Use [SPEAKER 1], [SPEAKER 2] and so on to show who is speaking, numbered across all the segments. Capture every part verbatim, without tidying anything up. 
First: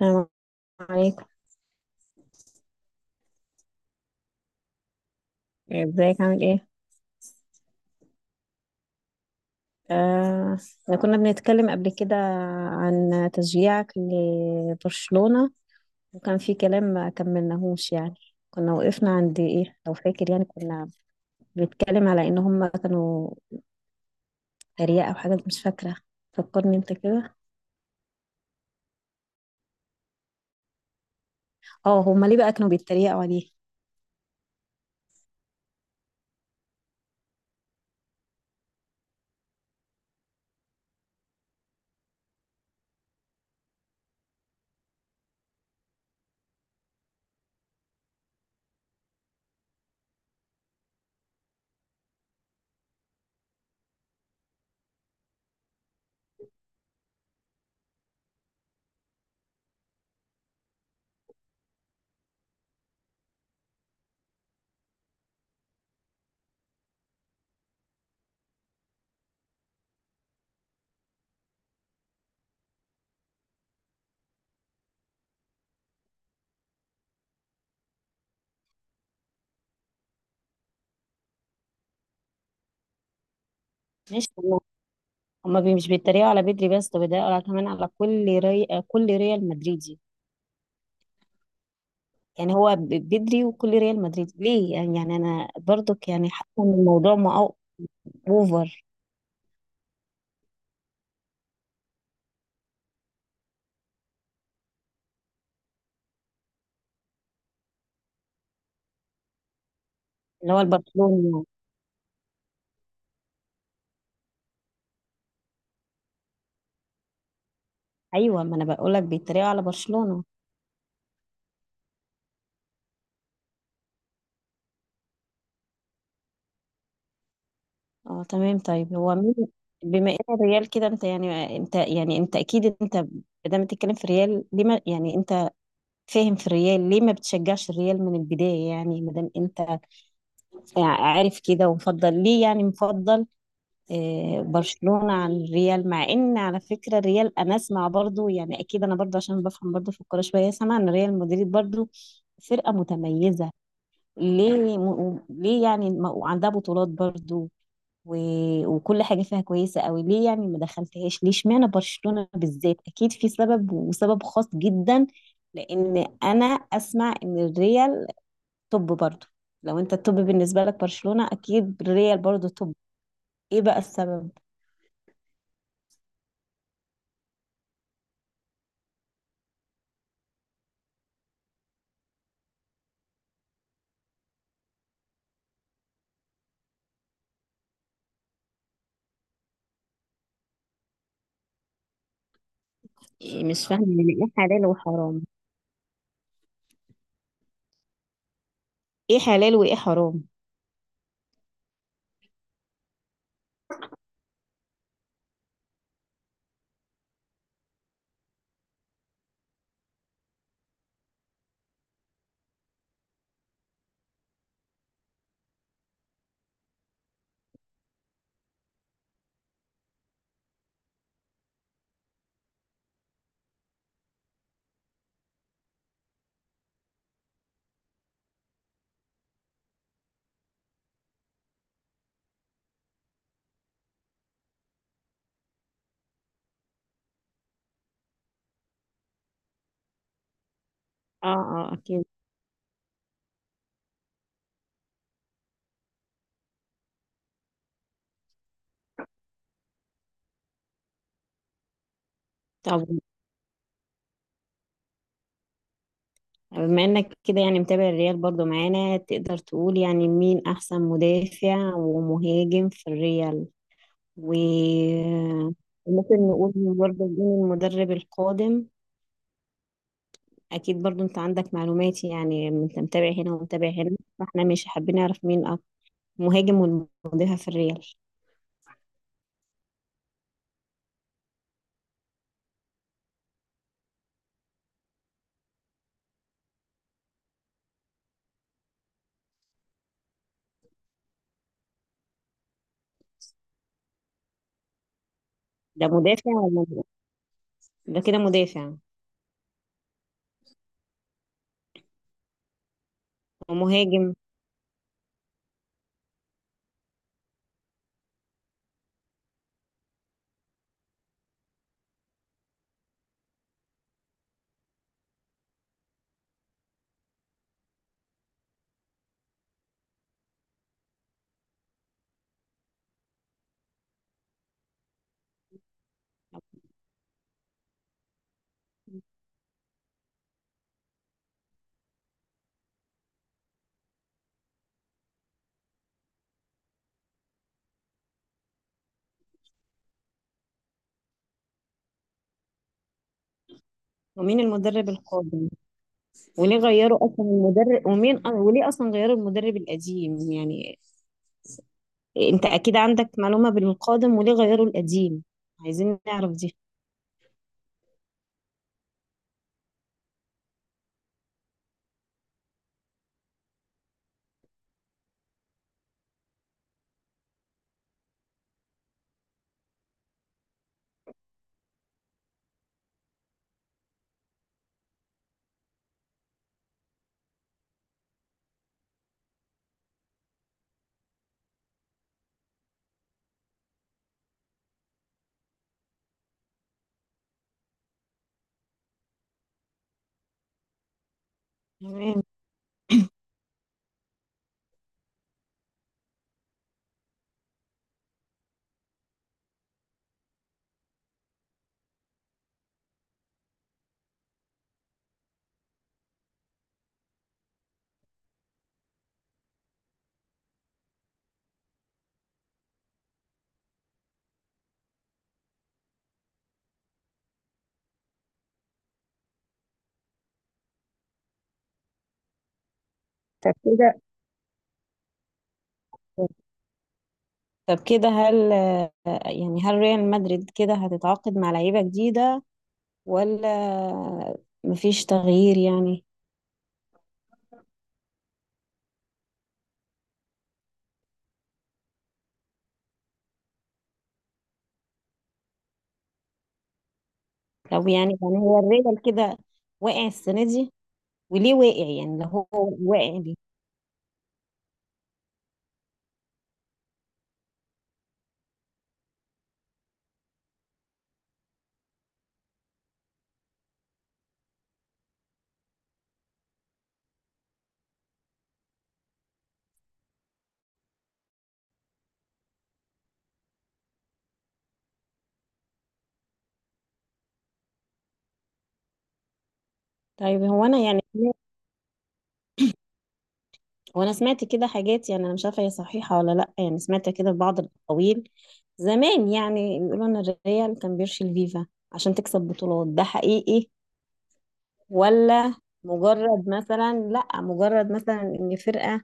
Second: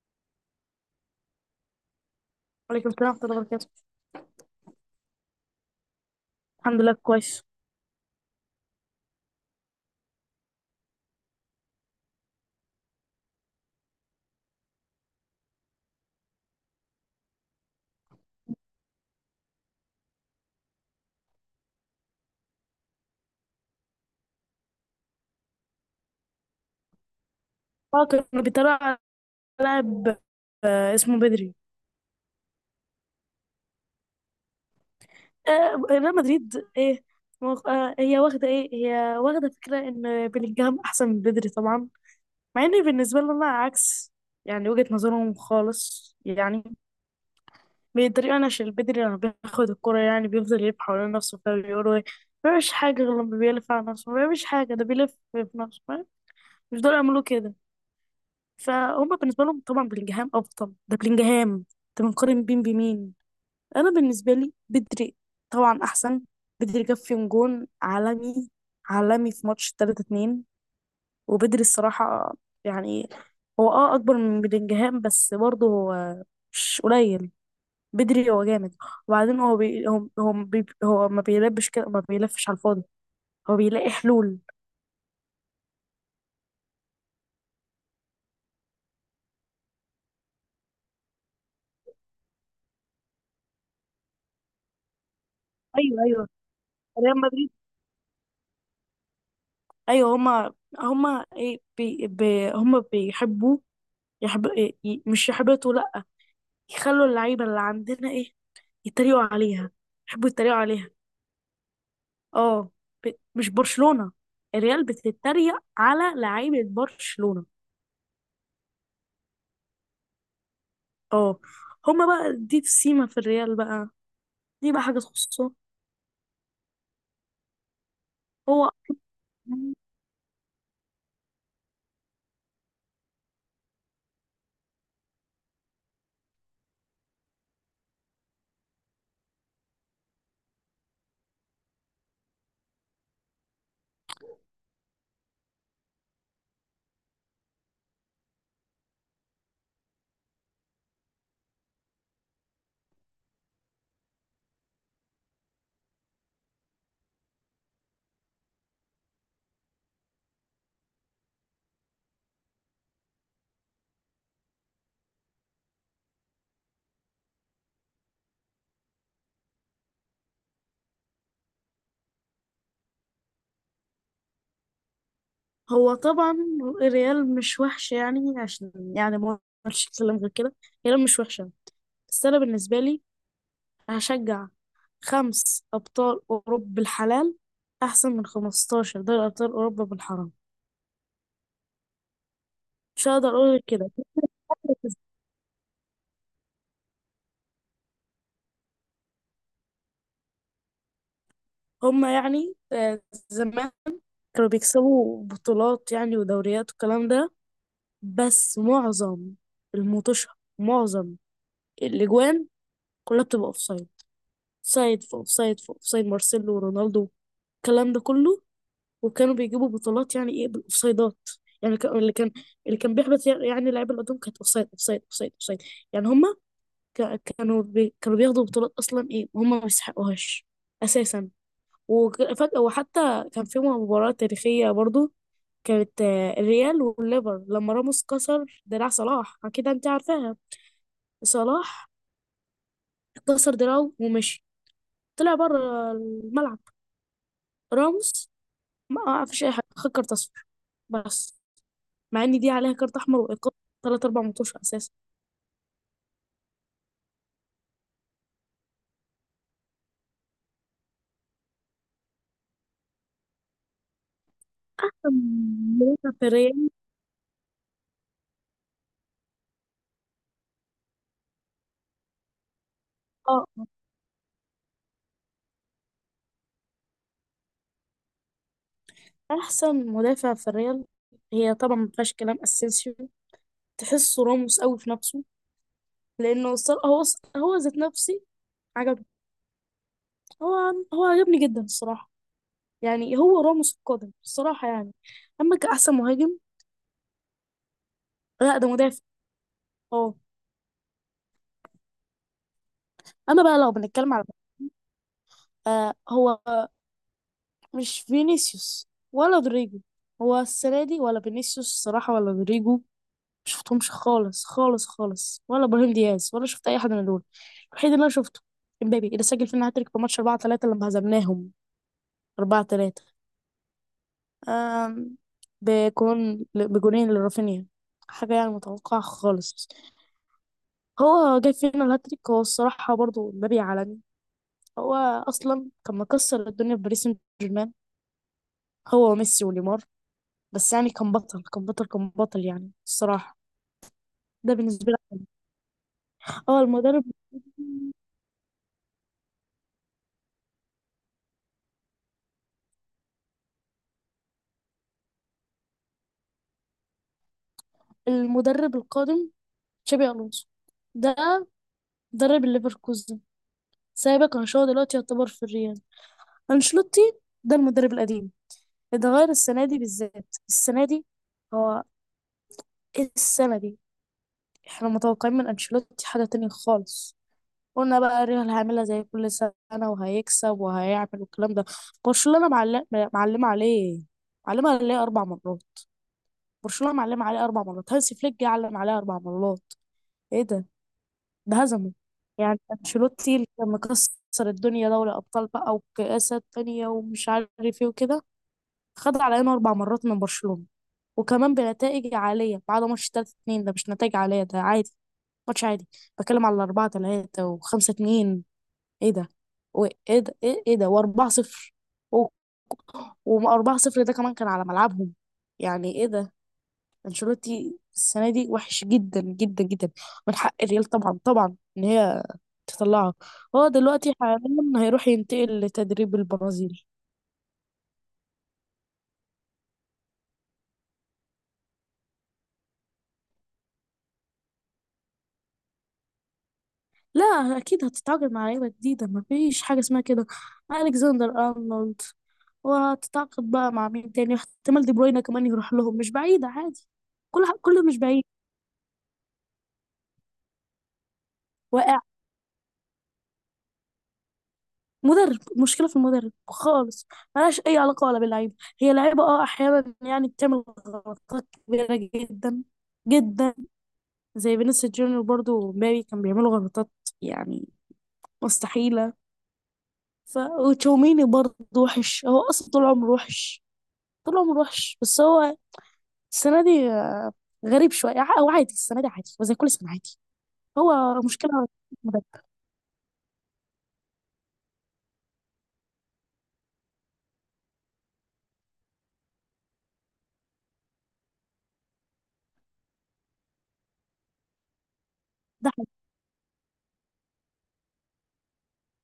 [SPEAKER 1] السلام عليكم.
[SPEAKER 2] وعليكم السلام ورحمة الله وبركاته.
[SPEAKER 1] ازيك، عامل ايه؟
[SPEAKER 2] الحمد لله، كويس.
[SPEAKER 1] آه احنا كنا بنتكلم قبل كده عن تشجيعك لبرشلونة، وكان في كلام ما كملناهوش يعني. كنا وقفنا عند ايه لو فاكر؟ يعني كنا بنتكلم على ان هم كانوا تريقة او حاجة، مش فاكرة، فكرني انت كده.
[SPEAKER 2] اه، كانوا بيتريقوا على لاعب، آه، اسمه بدري.
[SPEAKER 1] اه، هم ليه بقى كانوا بيتريقوا عليه؟
[SPEAKER 2] آه، ريال مدريد ايه، مغ- آه، هي واخدة ايه هي واخدة فكرة ان بلينجهام احسن من بدري طبعا، مع ان بالنسبة لنا عكس. يعني وجهة نظرهم خالص، يعني بيتريقوا انا عشان بدري لما بياخد الكرة يعني بيفضل يلف حوالين نفسه، فبيقولوا ايه، ما بيعملش حاجة غير لما بيلف على نفسه، ما بيعملش حاجة، ده بيلف في نفسه، فاهم؟ مش دول يعملوا كده. فهم بالنسبه لهم طبعا بلينجهام افضل، ده بلينجهام. انت بنقارن بين بمين؟ انا بالنسبه لي بدري طبعا احسن. بدري جاب فيهم جون عالمي، عالمي في ماتش تلاتة اتنين. وبدري الصراحه، يعني هو اه اكبر من بلينجهام، بس برضه هو مش قليل. بدري هو جامد. وبعدين هو بي... هو هو, بي... هو ما بيلبش كده، ما بيلفش على الفاضي، هو بيلاقي
[SPEAKER 1] ماشي.
[SPEAKER 2] حلول.
[SPEAKER 1] هما هما بي- مش بيتريقوا على بدري بس، ده بيتريقوا على كمان على كل ري... كل ريال مدريدي. يعني هو ب- بدري وكل ريال مدريد، ليه؟ يعني يعني انا
[SPEAKER 2] ايوه،
[SPEAKER 1] برضك
[SPEAKER 2] ايوه،
[SPEAKER 1] يعني حاسه ان الموضوع
[SPEAKER 2] ريال
[SPEAKER 1] ما
[SPEAKER 2] مدريد.
[SPEAKER 1] اوفر.
[SPEAKER 2] ايوه، هما هما ايه بي... بي... هما بيحبوا، يحب... إيه، ي- مش يحبطوا، لا، يخلوا اللعيبة اللي عندنا ايه يتريقوا عليها، يحبوا
[SPEAKER 1] اللي
[SPEAKER 2] يتريقوا
[SPEAKER 1] هو
[SPEAKER 2] عليها.
[SPEAKER 1] البرشلونه.
[SPEAKER 2] اه، ب... مش برشلونة، الريال بتتريق على لعيبة برشلونة.
[SPEAKER 1] ايوه، ما انا بقول لك بيتريقوا على برشلونه.
[SPEAKER 2] اه، هما بقى دي السيمة في الريال بقى، دي بقى حاجة تخصه.
[SPEAKER 1] اه تمام.
[SPEAKER 2] هو
[SPEAKER 1] طيب هو مين؟ بما ان الريال كده، انت يعني انت يعني انت اكيد انت ما بتتكلم في الريال ليه؟ ما يعني انت فاهم في الريال، ليه ما بتشجعش الريال من البدايه؟ يعني ما دام انت يعني عارف كده، ومفضل ليه يعني مفضل آه، برشلونة عن الريال؟ مع ان على فكرة الريال انا اسمع برضو، يعني اكيد انا برضو عشان بفهم برضو في الكورة شوية، سامعة ان ريال مدريد برضو فرقة متميزة. ليه م... و- ليه يعني ما- وعندها بطولات برضو، و... وكل حاجة فيها كويسة قوي، ليه يعني ما دخلتهاش؟ ليه اشمعنى برشلونة بالذات؟ اكيد في سبب، وسبب خاص جدا. لان انا اسمع ان الريال توب برضو، لو انت التوب بالنسبة لك برشلونة، اكيد الريال برضو توب. ايه بقى السبب؟
[SPEAKER 2] هو طبعا الريال مش وحش، يعني عشان يعني ما اقدرش اتكلم غير كده. الريال مش وحشة، بس انا بالنسبة لي هشجع خمس أبطال أوروبا بالحلال أحسن من خمستاشر دوري أبطال أوروبا بالحرام. مش هقدر
[SPEAKER 1] إيه،
[SPEAKER 2] أقول غير
[SPEAKER 1] مش فاهمة
[SPEAKER 2] كده.
[SPEAKER 1] يعني ايه حلال وحرام؟ ايه حلال وايه حرام؟
[SPEAKER 2] هما يعني، آه، زمان كانوا بيكسبوا بطولات يعني، ودوريات والكلام ده، بس معظم الموتوشة، معظم الأجوان كلها بتبقى أوفسايد، سايد في أوفسايد، في أوفسايد مارسيلو ورونالدو، الكلام ده كله. وكانوا بيجيبوا بطولات يعني إيه بالأوفسايدات، يعني كان- اللي كان اللي كان بيحبط، يعني اللعيبه اللي قدام كانت اوفسايد اوفسايد اوفسايد اوفسايد. يعني هم، ك- كانوا بي... كانوا بياخدوا بطولات اصلا ايه، وهم ما يستحقوهاش اساسا. وفجأة، وحتى كان في مباراة تاريخية برضو، كانت آه، الريال والليفر لما راموس كسر دراع صلاح، اكيد انت عارفاها.
[SPEAKER 1] اه، اه،
[SPEAKER 2] صلاح
[SPEAKER 1] اكيد.
[SPEAKER 2] كسر دراعه ومشي، طلع بره الملعب. راموس، ما فيش اي حاجه، خد كارت اصفر بس، مع ان دي عليها
[SPEAKER 1] طب
[SPEAKER 2] كارت احمر وايقاف ثلاث اربع ماتش اساسا.
[SPEAKER 1] بما انك كده يعني متابع الريال برضو معانا، تقدر تقول يعني مين احسن مدافع ومهاجم في الريال؟ و
[SPEAKER 2] أحسن مدافع
[SPEAKER 1] ممكن
[SPEAKER 2] في
[SPEAKER 1] نقول
[SPEAKER 2] الريال
[SPEAKER 1] برضو مين المدرب القادم؟ اكيد برضو انت عندك معلومات، يعني انت متابع هنا
[SPEAKER 2] اه
[SPEAKER 1] ومتابع هنا، فاحنا مش حابين نعرف مين أك- مهاجم والمدافع في الريال.
[SPEAKER 2] احسن مدافع في الريال هي طبعا، ما فيهاش كلام، اسينسيو. تحسه راموس قوي في نفسه، لانه الصرا- هو هو ذات نفسي عجبني، هو هو عجبني جدا الصراحه، يعني هو راموس القادم الصراحه يعني. اما
[SPEAKER 1] ده
[SPEAKER 2] كاحسن
[SPEAKER 1] مدافع
[SPEAKER 2] مهاجم،
[SPEAKER 1] ولا ده كده
[SPEAKER 2] لا ده
[SPEAKER 1] مدافع
[SPEAKER 2] مدافع، اه. اما بقى لو
[SPEAKER 1] ومهاجم؟
[SPEAKER 2] بنتكلم على، آه هو آه، مش فينيسيوس ولا رودريجو، هو السنه دي، ولا فينيسيوس الصراحه، ولا رودريجو، مشفتهمش خالص خالص خالص، ولا ابراهيم دياز، ولا شفت اي حد من دول. الوحيد اللي انا شفته امبابي، اللي سجل فينا هاتريك في ماتش اربعة تلاتة لما هزمناهم اربعة تلاتة، آم، بجون بجونين لرافينيا، حاجة يعني متوقعة خالص. هو جاب فينا الهاتريك، هو الصراحة برضو مبابي عالمي، هو أصلا كان مكسر الدنيا في باريس سان جيرمان، هو وميسي ونيمار. بس يعني كان بطل، كان بطل، كان بطل يعني الصراحة.
[SPEAKER 1] ومين
[SPEAKER 2] ده
[SPEAKER 1] المدرب
[SPEAKER 2] بالنسبة لي،
[SPEAKER 1] القادم؟ وليه
[SPEAKER 2] اه
[SPEAKER 1] غيروا
[SPEAKER 2] المدرب
[SPEAKER 1] اصلا المدرب؟ ومين أه، وليه اصلا غيروا المدرب القديم يعني؟ انت اكيد عندك معلومة بالقادم وليه غيروا القديم، عايزين نعرف دي.
[SPEAKER 2] المدرب القادم تشابي ألونسو، ده مدرب الليفركوزن، سايبك أنشيلوتي دلوقتي يعتبر في الريال. أنشيلوتي ده المدرب القديم، اتغير السنة دي بالذات، السنة دي هو ايه السنة دي؟ احنا متوقعين من انشيلوتي حاجة تانية خالص، قلنا بقى ريال هيعملها زي كل سنة، وهيكسب وهيعمل والكلام ده. برشلونة معلم معلمة عليه، معلمة عليه أربع مرات، برشلونة معلمة عليه أربع مرات، هانسي فليك جه علم عليه أربع مرات، ايه ده، ده هزمه.
[SPEAKER 1] تمام.
[SPEAKER 2] يعني انشيلوتي اللي كان مكسر الدنيا دوري أبطال بقى، وكأسات تانية ومش عارف ايه وكده، خد علينا أربع مرات من برشلونة، وكمان بنتائج عالية بعد ماتش تلاتة اتنين. ده مش نتائج عالية، ده عادي، ماتش عادي. بتكلم على اربعة تلاتة و5 2، ايه ده، وايه ده، ايه، إيه ده، و4 0، و4 0 ده كمان كان على ملعبهم. يعني ايه ده، انشيلوتي السنة دي وحش جدا جدا جدا، من حق الريال طبعا طبعا ان هي تطلعه.
[SPEAKER 1] طب
[SPEAKER 2] هو
[SPEAKER 1] كده
[SPEAKER 2] دلوقتي حاليا هيروح ينتقل لتدريب البرازيل.
[SPEAKER 1] طب كده هل آه، يعني هل ريال مدريد كده هتتعاقد مع لعيبة جديدة، ولا مفيش تغيير يعني؟
[SPEAKER 2] لا، اكيد هتتعاقد مع لعيبه جديده، ما فيش حاجه اسمها كده، الكسندر ارنولد، وهتتعاقد بقى مع مين تاني، احتمال دي بروينا كمان يروح لهم، مش بعيده، عادي، كل ح- كله
[SPEAKER 1] لو
[SPEAKER 2] مش
[SPEAKER 1] يعني
[SPEAKER 2] بعيد.
[SPEAKER 1] يعني هو الريال كده واقع السنة دي، وليه واقع؟
[SPEAKER 2] واقع،
[SPEAKER 1] يعني لو هو واقع ليه؟
[SPEAKER 2] مدرب، مشكله في المدرب خالص، ملهاش اي علاقه ولا باللعيبه. هي لعيبه اه احيانا يعني بتعمل غلطات كبيره جدا جدا، زي فينيسيوس جونيور برضو ومبابي كان بيعملوا غلطات، يعني مستحيله. ف وتشاوميني برضو وحش، هو اصلا طول عمره وحش، طول عمره وحش، بس هو السنة دي غريب شوية، ع- هو عادي السنة دي عادي وزي كل سنة عادي.
[SPEAKER 1] طيب هو انا يعني
[SPEAKER 2] هو مشكلة مدرب.
[SPEAKER 1] وانا سمعت كده حاجات، يعني انا مش عارفه هي صحيحه ولا لا، يعني سمعت كده في بعض الاقاويل زمان، يعني بيقولوا ان الريال كان بيرشي الفيفا عشان تكسب بطولات، ده حقيقي ولا
[SPEAKER 2] ده حقيقي.
[SPEAKER 1] مجرد مثلا؟ لا، مجرد مثلا ان فرقه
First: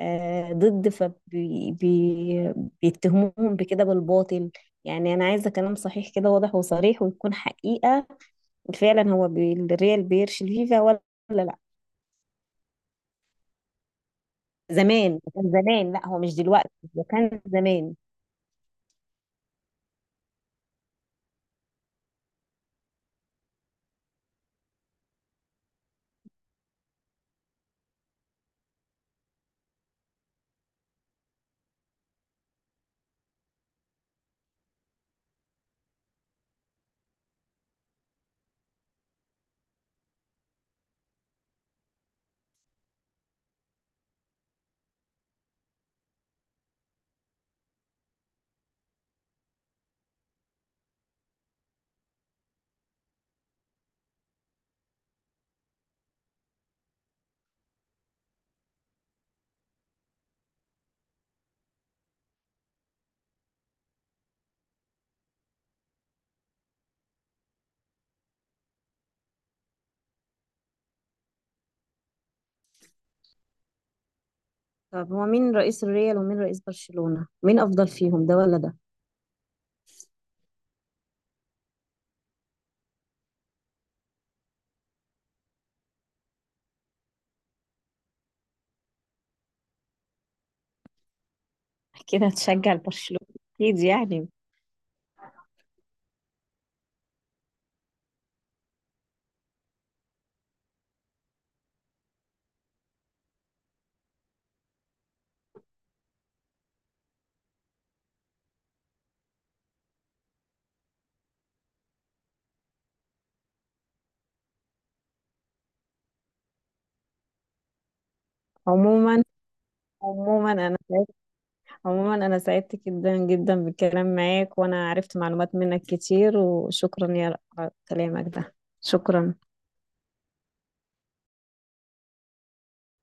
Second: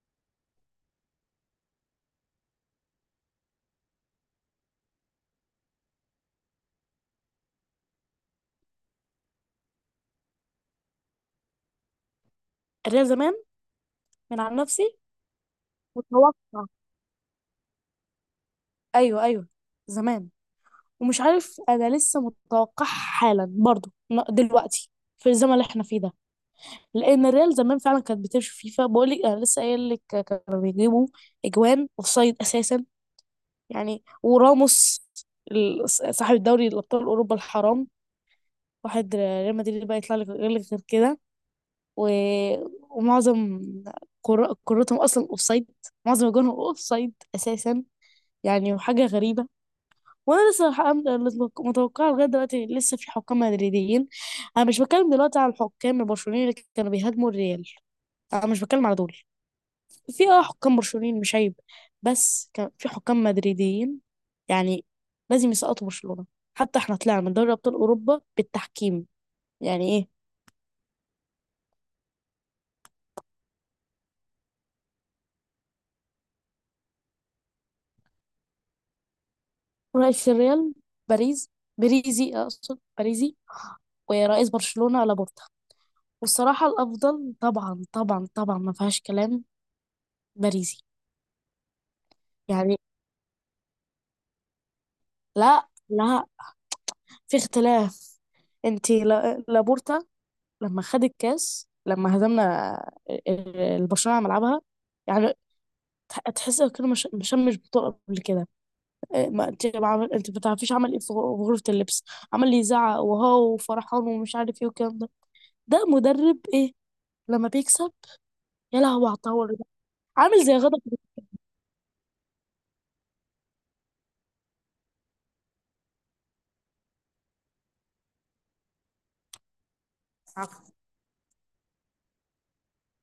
[SPEAKER 1] آه، ضد فبي بي بيتهموهم بكده بالباطل؟ يعني انا عايزه كلام صحيح كده، واضح وصريح ويكون حقيقه. فعلا هو بي الريال بيرشي الفيفا ولا لا؟
[SPEAKER 2] الريال زمان، من عن نفسي
[SPEAKER 1] زمان، كان زمان، لا هو مش
[SPEAKER 2] متوقع.
[SPEAKER 1] دلوقتي، ده كان زمان.
[SPEAKER 2] أيوه، أيوه، زمان، ومش عارف، أنا لسه متوقع حالا برضه، ن- دلوقتي في الزمن اللي احنا فيه ده. لأن الريال زمان فعلا كانت بتمشي فيفا، بقول لك، أنا لسه قايل لك كانوا بيجيبوا أجوان أوفسايد أساسا، يعني وراموس ال- صاحب الدوري الأبطال أوروبا الحرام. واحد ريال مدريد بقى يطلع لك غير لك غير كده، و... ومعظم كرة- كرتهم اصلا اوفسايد، معظم اجوانهم اوفسايد اساسا. يعني وحاجه غريبه، وانا لسه الحق- متوقعه لغايه دلوقتي، لسه في حكام مدريديين. انا مش بتكلم دلوقتي على الحكام البرشلونيين اللي كانوا بيهاجموا الريال، انا مش بتكلم على دول. في اه حكام برشلونيين مش عيب، بس كان في حكام مدريديين، يعني لازم يسقطوا برشلونه، حتى احنا طلعنا من دوري ابطال اوروبا بالتحكيم، يعني ايه.
[SPEAKER 1] طب هو مين رئيس الريال ومين رئيس برشلونة؟ مين افضل فيهم، ده ولا ده؟
[SPEAKER 2] رئيس الريال باريس بريزي، اقصد باريزي، ورئيس برشلونة لابورتا، والصراحة الافضل طبعا طبعا طبعا ما فيهاش كلام، باريزي،
[SPEAKER 1] كده هتشجع
[SPEAKER 2] يعني.
[SPEAKER 1] البرشلونة اكيد يعني.
[SPEAKER 2] لا لا، في اختلاف. انت لا- لابورتا لما خد الكاس لما هزمنا البرشلونة على ملعبها، يعني تح- تحس كده، مش مش مش بطولة قبل كده. إيه، ما انت ما عمل- انت ما تعرفيش عمل ايه في غ- في غرفة اللبس، عمال يزعق وهو وفرحان، ومش عارف ايه والكلام ده. ده مدرب ايه لما بيكسب، يا لهوي على
[SPEAKER 1] عموما،
[SPEAKER 2] الطاوله ده، عامل
[SPEAKER 1] عموما
[SPEAKER 2] زي
[SPEAKER 1] انا سعيد،
[SPEAKER 2] غضب.
[SPEAKER 1] عموما انا سعدت جدا جدا بالكلام معاك، وانا عرفت معلومات منك كتير، وشكرا يا على كلامك ده. شكرا.